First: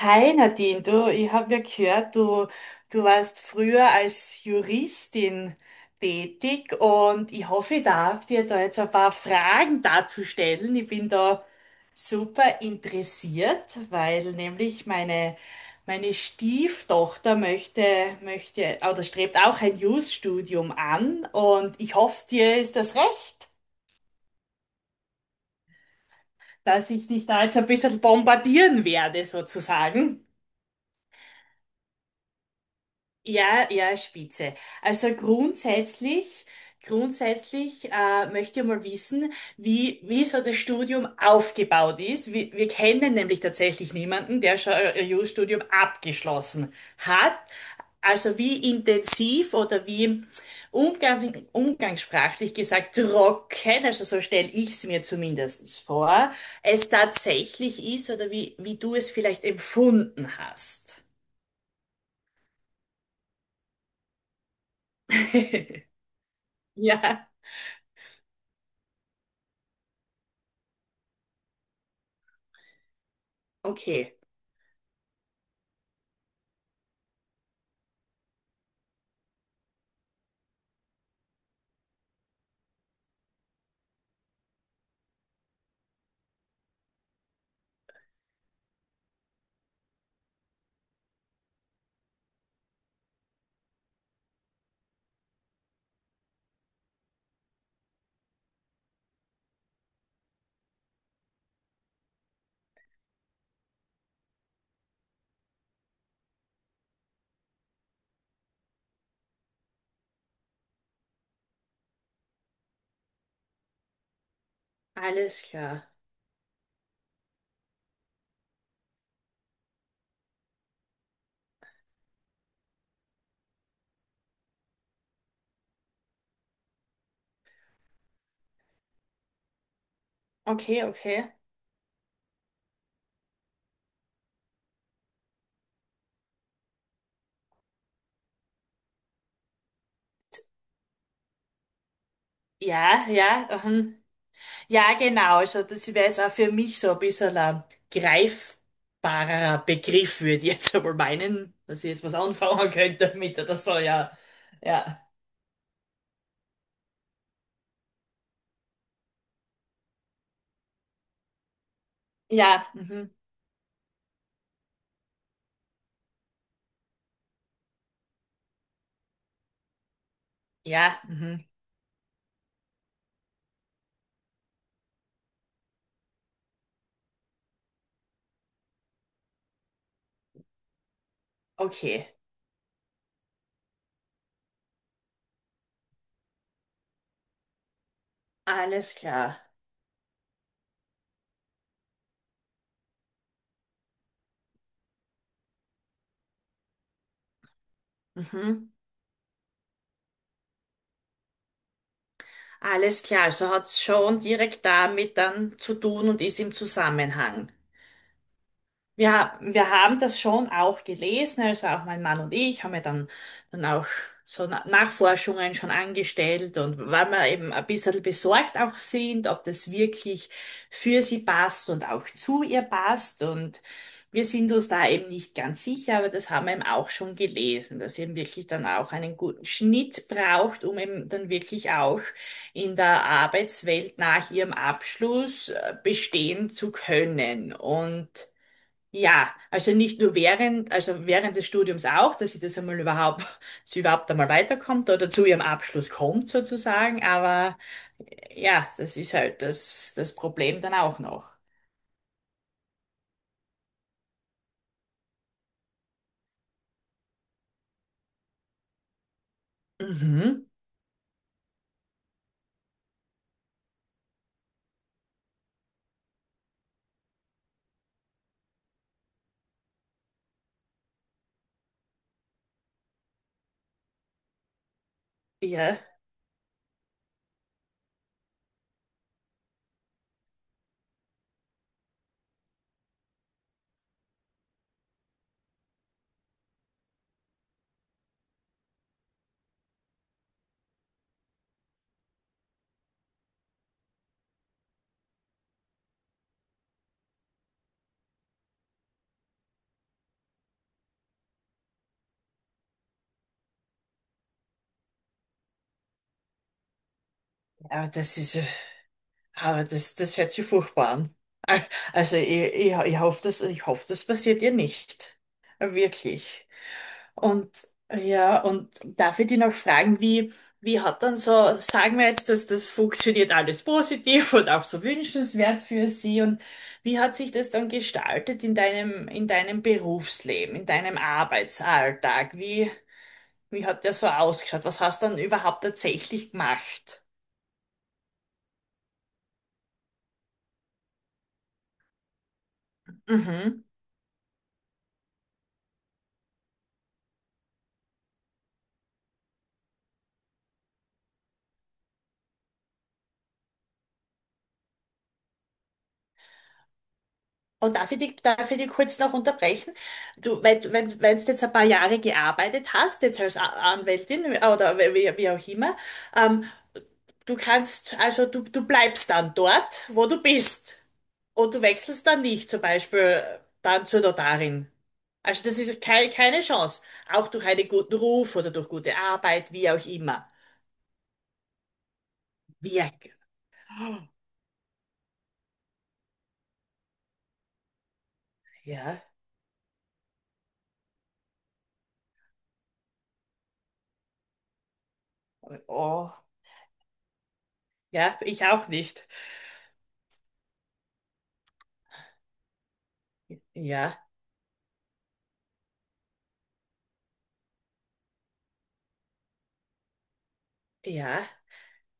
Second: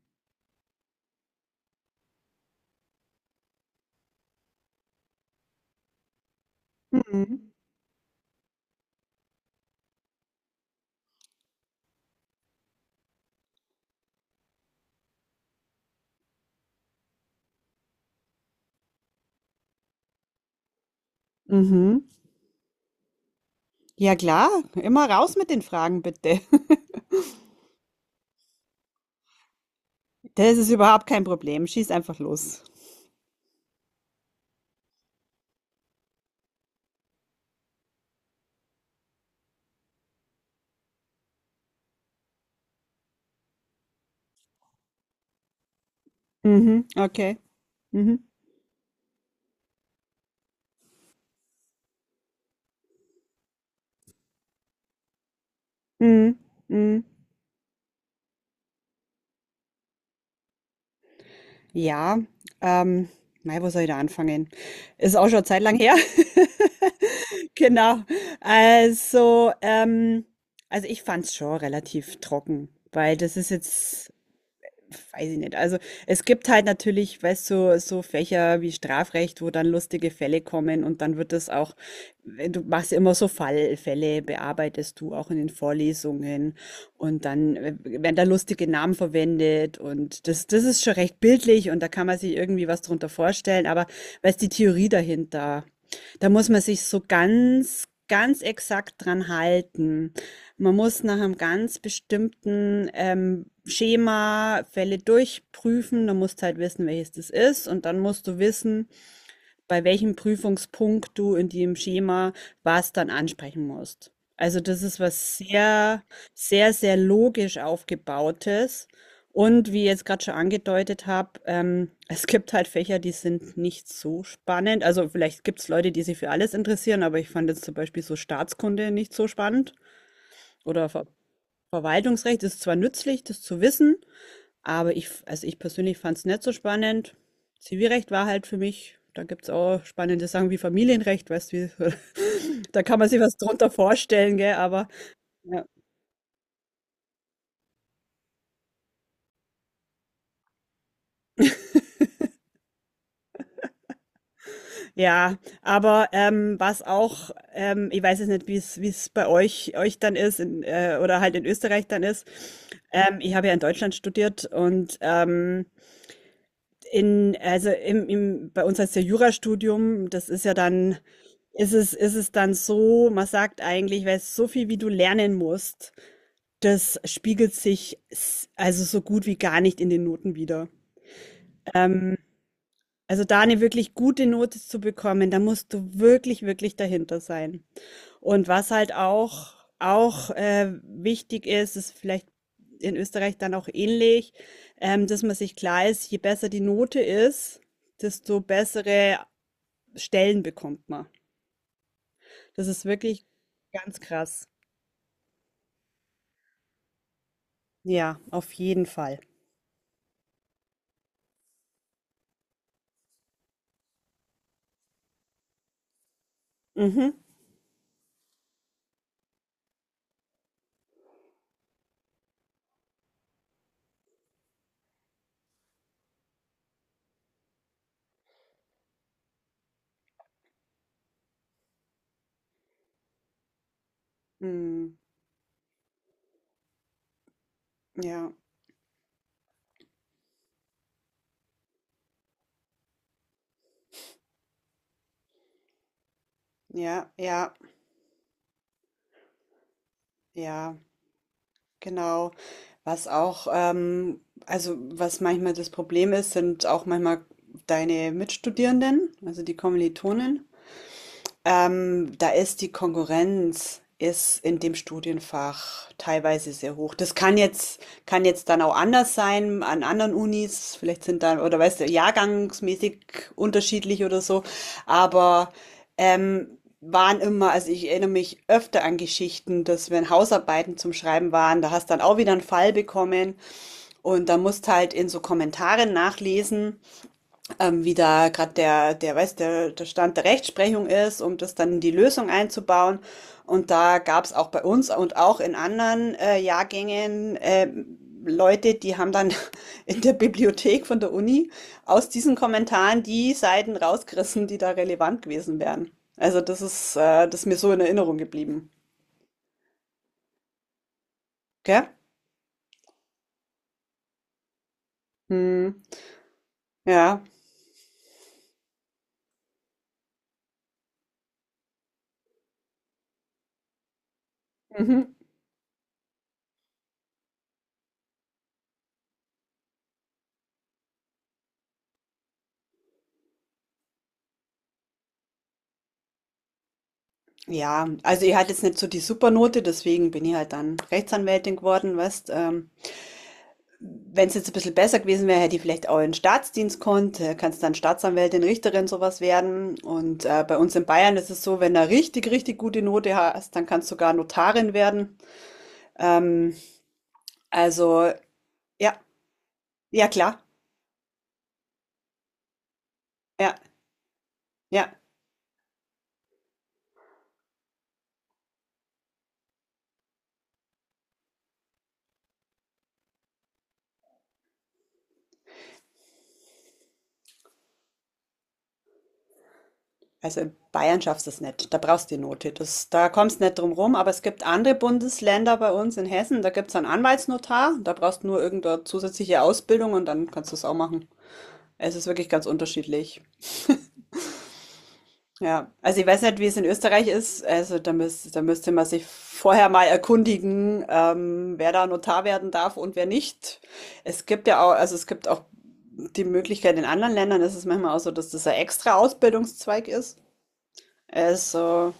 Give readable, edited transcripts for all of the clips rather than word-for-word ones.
Hi Nadine, du, ich habe ja gehört, du warst früher als Juristin tätig und Mhm. ich hoffe, ich darf dir da jetzt ein paar Fragen dazu stellen. Ich bin da super interessiert, weil nämlich meine, meine Stieftochter möchte, möchte oder strebt auch ein Jus-Studium an und ich Mhm. hoffe, dir ist das recht, Ja klar, immer raus mit den Fragen bitte. dass ich dich da jetzt ein bisschen bombardieren werde sozusagen. Das ist überhaupt kein Problem. Schieß einfach los. Ja, ja, Spitze. Also grundsätzlich, möchte ich mal wissen, wie, wie so das Studium aufgebaut ist. Wir kennen nämlich tatsächlich niemanden, der schon ein Jurastudium abgeschlossen Mhm. hat. Okay. Mhm. Also wie intensiv oder wie umgangs umgangssprachlich gesagt trocken, also so stelle ich es mir zumindest vor, Mhm. es Mhm. tatsächlich ist oder wie, wie du es vielleicht empfunden hast. Ja, ähm, mei, wo soll ich da anfangen? Ist auch schon eine Zeit lang her. Ja. Genau. Also, ähm, also ich fand's schon relativ trocken, weil das ist jetzt Okay, weiß ich nicht. Also es gibt halt natürlich, weißt du, so Fächer wie Strafrecht, wo dann lustige Fälle kommen und dann wird das auch, du machst ja immer so Fallfälle, bearbeitest du auch in den Vorlesungen und dann werden da lustige Namen verwendet, und das, das ist schon recht bildlich und da kann man sich irgendwie was drunter vorstellen, aber weißt, die Theorie dahinter, da muss man sich so ganz, ganz exakt dran halten. Man muss nach einem ganz bestimmten, Schema Fälle durchprüfen. Dann musst halt wissen, welches das ist, und dann musst du wissen, bei welchem Prüfungspunkt du in dem Schema was dann ansprechen musst. Also, das ist was alles klar. sehr, sehr, sehr logisch Aufgebautes, und wie ich jetzt gerade schon angedeutet habe, es gibt halt Fächer, die sind nicht so spannend. Also, vielleicht gibt's Leute, die sich für alles interessieren, aber ich fand jetzt zum Beispiel so Staatskunde nicht so spannend Okay, oder v okay. Verwaltungsrecht ist zwar nützlich, das zu wissen, aber ich, also ich persönlich fand es nicht so spannend. Zivilrecht war halt für mich, da gibt es auch spannende Sachen wie Familienrecht, weißt du, wie, da kann Ja, man sich was ja, drunter vorstellen, gell, aber ja, genau. Also ja, das wäre jetzt auch für mich so ein bisschen ein greifbarer Begriff, würde ich jetzt einmal meinen, dass ich jetzt was anfangen könnte damit oder so, ja. Ja. ja aber was auch, ich weiß jetzt nicht, wie es bei euch dann ist in, oder halt in Österreich dann ist. Ja, mhm. Ich habe ja in Deutschland studiert und in, also bei uns heißt ja Jurastudium, das ist ja dann, Ja, mhm. Ist es dann so, man sagt eigentlich, weil so viel wie du lernen musst, das spiegelt sich also so gut wie gar nicht in den Noten wieder. Okay. Ähm, also da eine wirklich gute Note zu bekommen, da musst du wirklich, wirklich dahinter sein. Und was halt Alles klar. auch wichtig ist, ist vielleicht in Österreich dann auch ähnlich, dass man sich klar ist, je besser die Note ist, desto Mhm. bessere Stellen bekommt man. Das ist Alles klar. wirklich Also hat es ganz schon krass. direkt damit dann zu tun und ist im Zusammenhang. Ja, auf jeden Fall. Ja, wir haben das schon auch gelesen, also auch mein Mann und ich haben ja dann, dann auch Nachforschungen schon angestellt und weil Mhm. wir eben ein bisschen besorgt auch sind, ob das wirklich für sie passt und auch zu ihr passt und wir sind uns da eben nicht ganz sicher, aber das haben wir eben auch schon gelesen, dass sie eben wirklich dann auch einen guten Schnitt braucht, um eben dann wirklich auch in der Arbeitswelt nach ihrem Hm. Abschluss bestehen zu können und Ja, ja, also nicht nur während, also während des Studiums auch, dass sie das einmal überhaupt, dass sie überhaupt einmal weiterkommt oder zu ihrem Abschluss kommt sozusagen, ja, ja, aber ja, das ist halt das, das Problem dann ja, auch noch. genau. Was auch, also was manchmal das Problem ist, sind auch manchmal deine Mitstudierenden, also die Kommilitonen. Mhm. Da ist die Konkurrenz ist in dem Studienfach teilweise sehr hoch. Das kann jetzt dann auch anders sein an anderen Unis. Vielleicht sind dann, oder weißt du, jahrgangsmäßig unterschiedlich oder so. Aber Ja, waren immer, also ich erinnere mich öfter an Geschichten, dass wenn Hausarbeiten zum Schreiben waren, da hast dann auch wieder einen Fall bekommen und da musst halt in so Kommentaren nachlesen, wie da gerade der Stand der Rechtsprechung ist, um das dann in die Lösung einzubauen. Und da gab es auch bei uns und auch in anderen Jahrgängen Leute, die haben dann in der Bibliothek von der Uni aus diesen Kommentaren die Seiten rausgerissen, die da relevant gewesen wären. Also das ist mir so in aber das Erinnerung ist, geblieben. aber das, das hört sich furchtbar an. Al- Gell? Also ich, ich hoffe, das passiert ihr nicht. Hm, Wirklich. ja. Und ja, und darf ich dich noch fragen, wie, wie hat dann so, sagen wir jetzt, dass das funktioniert alles positiv und auch so Mhm. wünschenswert für Sie und wie hat sich das dann gestaltet in deinem Berufsleben, in deinem Arbeitsalltag? Wie, wie hat der so ausgeschaut? Was hast du dann überhaupt tatsächlich gemacht? Ja, also ich hatte jetzt nicht so die Supernote, deswegen bin ich halt dann Rechtsanwältin geworden, weißt, Mhm. wenn es jetzt ein bisschen besser gewesen wäre, hätte ich vielleicht auch in den Staatsdienst konnt. Kannst dann Staatsanwältin, Richterin, sowas werden. Und bei uns in Bayern ist es so, wenn du richtig, richtig gute Note hast, dann kannst du sogar Notarin werden. Ähm, Und also, darf ich dich ja, kurz noch unterbrechen? ja, klar. Du, wenn, wenn du jetzt ein paar Jahre gearbeitet hast, jetzt als Ja, Anwältin oder ja. wie, wie auch immer, ähm, du kannst, also du bleibst dann dort, wo du bist. Und du wechselst dann nicht, zum Beispiel dann zur Notarin. Also das ist keine, keine Chance. Auch durch einen guten Ruf oder durch gute Arbeit, wie auch immer. Also in Bayern schaffst du es nicht. Da brauchst du die Note. Das, Wirk. da kommst du nicht drum rum. Aber es gibt andere Bundesländer, bei uns in Hessen, da gibt es einen Anwaltsnotar. Da brauchst du nur irgendeine Ja, zusätzliche Ausbildung und dann kannst du es auch machen. Es ist wirklich ganz unterschiedlich. Ja, also ich oh. weiß nicht, wie es in Österreich ist. Also Ja, da ich auch müsste man sich nicht. vorher mal erkundigen, wer da Notar werden darf und wer nicht. Ja, Es gibt ja auch, also es gibt auch die Möglichkeit, in anderen Ländern ist es manchmal auch so, dass das ein extra Ausbildungszweig ist. ja, Also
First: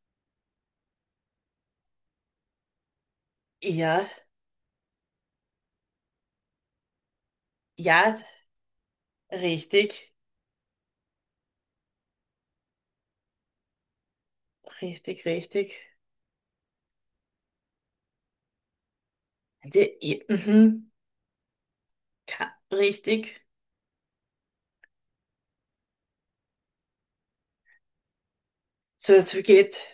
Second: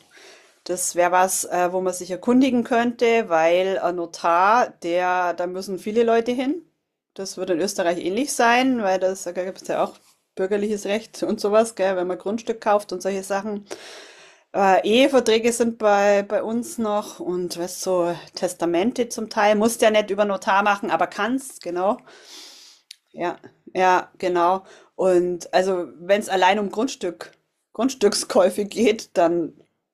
das wäre was, wo man sich erkundigen könnte, weil ein ja, Notar, der, da müssen viele Leute hin. Das wird in Österreich ja, ähnlich sein, weil das, da gibt es ja auch richtig, bürgerliches Recht und sowas, gell, wenn man Grundstück kauft und solche Sachen. Richtig, Eheverträge richtig. sind bei, bei uns noch und weißt so Testamente zum Teil. Musst ja nicht über Die, Notar machen, mhm, aber kannst, genau. Ja, richtig. ja, genau. Und also wenn es allein um Grundstückskäufe geht, So, es dann, geht.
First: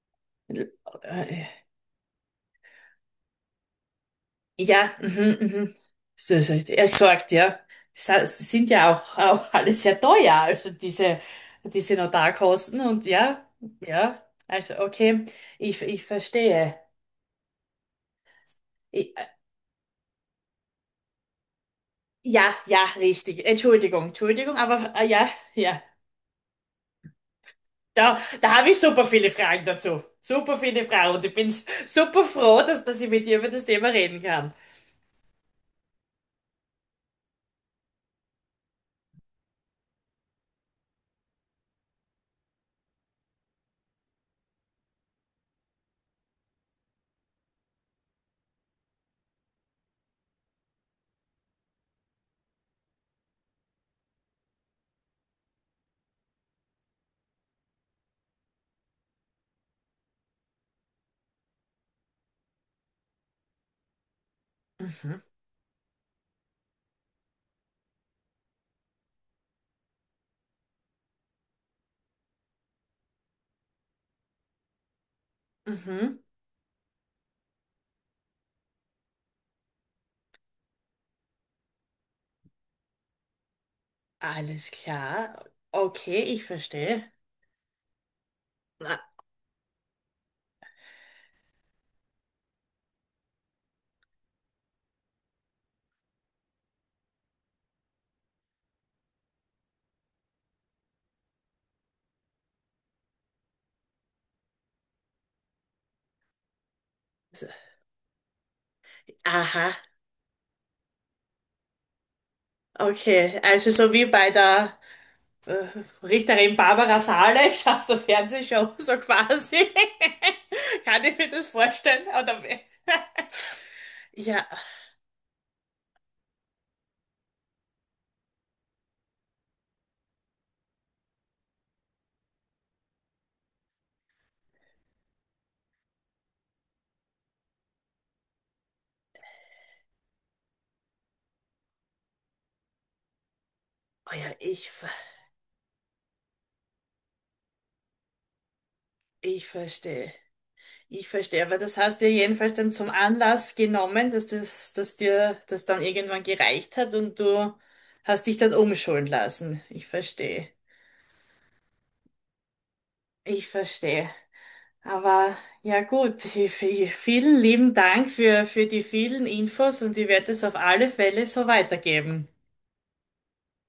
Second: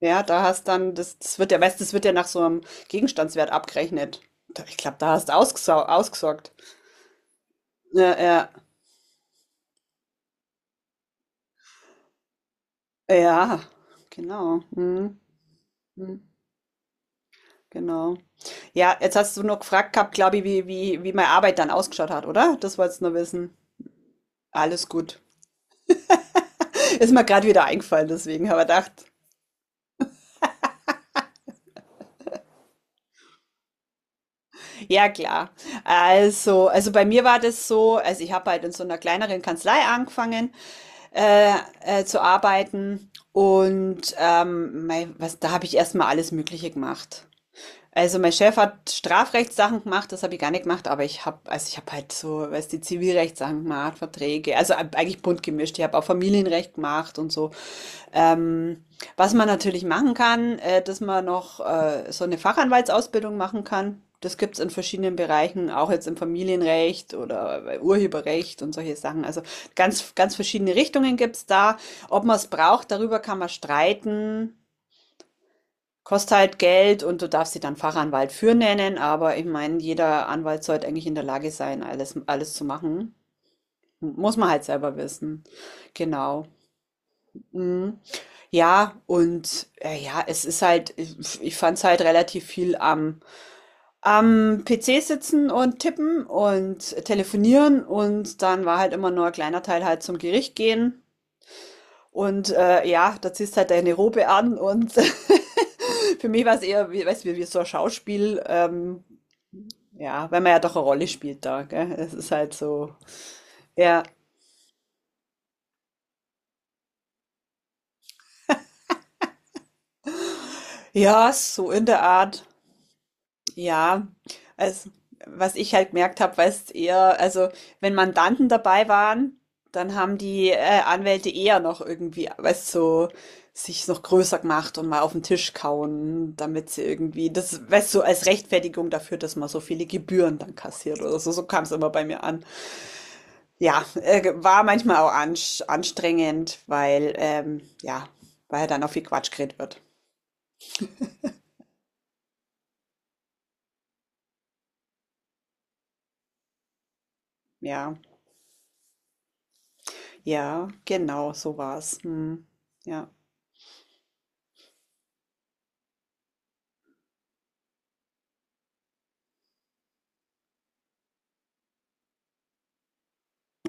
ja, da hast dann, das, das äh, wird ja, weißt, das wird ja nach so einem Gegenstandswert abgerechnet. Ich Ja, glaube, da hast du mhm, mhm. So, ausgesorgt. so, er sagt, ja. Ja, ja, Sind ja auch, auch alle sehr teuer, also diese, diese Notarkosten und ja, ja, ja, genau. also Hm, okay, ich hm, verstehe. genau. Ja, Ich, jetzt hast du noch gefragt gehabt, glaube ich, wie meine Arbeit dann ausgeschaut hat, ja, oder? Das ja, wolltest du nur richtig. wissen. Entschuldigung, Entschuldigung, Alles aber gut. ja, ja. Ist mir gerade wieder eingefallen, Da, deswegen da habe ich habe ich gedacht, super viele Fragen dazu. Super viele Fragen und ich bin super froh, dass, dass ich mit dir über das Thema reden kann. ja klar. Also bei mir war das so, also ich habe halt in so einer kleineren Kanzlei angefangen äh, zu arbeiten und mei, was, da habe ich erstmal alles Mögliche gemacht. Also mein Chef hat Strafrechtssachen gemacht, das habe ich gar nicht gemacht, aber ich habe, also ich habe halt so, weißt du, die Zivilrechtssachen gemacht, Verträge, also eigentlich bunt gemischt. Ich habe auch Familienrecht gemacht und so. Ähm, Was man natürlich machen kann, dass man noch so eine Fachanwaltsausbildung machen kann. Das gibt's in verschiedenen Mhm, Bereichen, auch jetzt im Familienrecht oder bei Urheberrecht und solche Sachen. Also ganz, ganz verschiedene Richtungen gibt's da. Ob man es braucht, darüber kann man streiten. mhm. Kostet halt Geld und du darfst dich dann Fachanwalt für nennen, aber ich meine, jeder Anwalt sollte eigentlich in der Lage sein, alles, alles zu machen. Muss man halt Alles selber wissen. klar. Okay, ich Genau. verstehe. Mhm. Ja, Ah, und ja, es ist halt, ich fand es halt relativ viel am PC sitzen und tippen und telefonieren, und dann war halt immer nur ein kleiner Teil halt zum Gericht gehen. Und ja, da ziehst halt deine Robe an und für mich war es eher, wie, weißt du, wie so. so ein Schauspiel, Aha, ja, weil man ja doch eine Rolle spielt da, gell? Es ist halt so, okay, also so ja, wie bei der äh, Richterin Barbara Salisch aus der Fernsehshow, so quasi. Kann ich mir ja, das so in der vorstellen? Art. Oder wie? Ja, Ja, also, was ich halt gemerkt habe, weißt eher, also, wenn Mandanten dabei waren, dann haben die Anwälte eher noch irgendwie, weißt so, sich noch größer gemacht und mal auf den Tisch kauen, damit sie irgendwie, das, weißt du, so als Rechtfertigung dafür, dass man so viele Gebühren dann kassiert oder so, so kam es immer bei mir an. Ja, oh ja, war ich, manchmal auch ansch anstrengend, weil, ja, weil dann auch viel Quatsch ich geredet wird. verstehe. Ich verstehe, aber das hast du ja jedenfalls dann zum Anlass genommen, dass das, dass dir das dann irgendwann gereicht hat und du Ja, hast dich dann umschulen lassen. Ich verstehe. ja, genau, so war's. Mhm. Ja. Ich verstehe. Aber ja gut, vielen lieben Dank für die vielen Infos und ich werde es auf alle Fälle so weitergeben.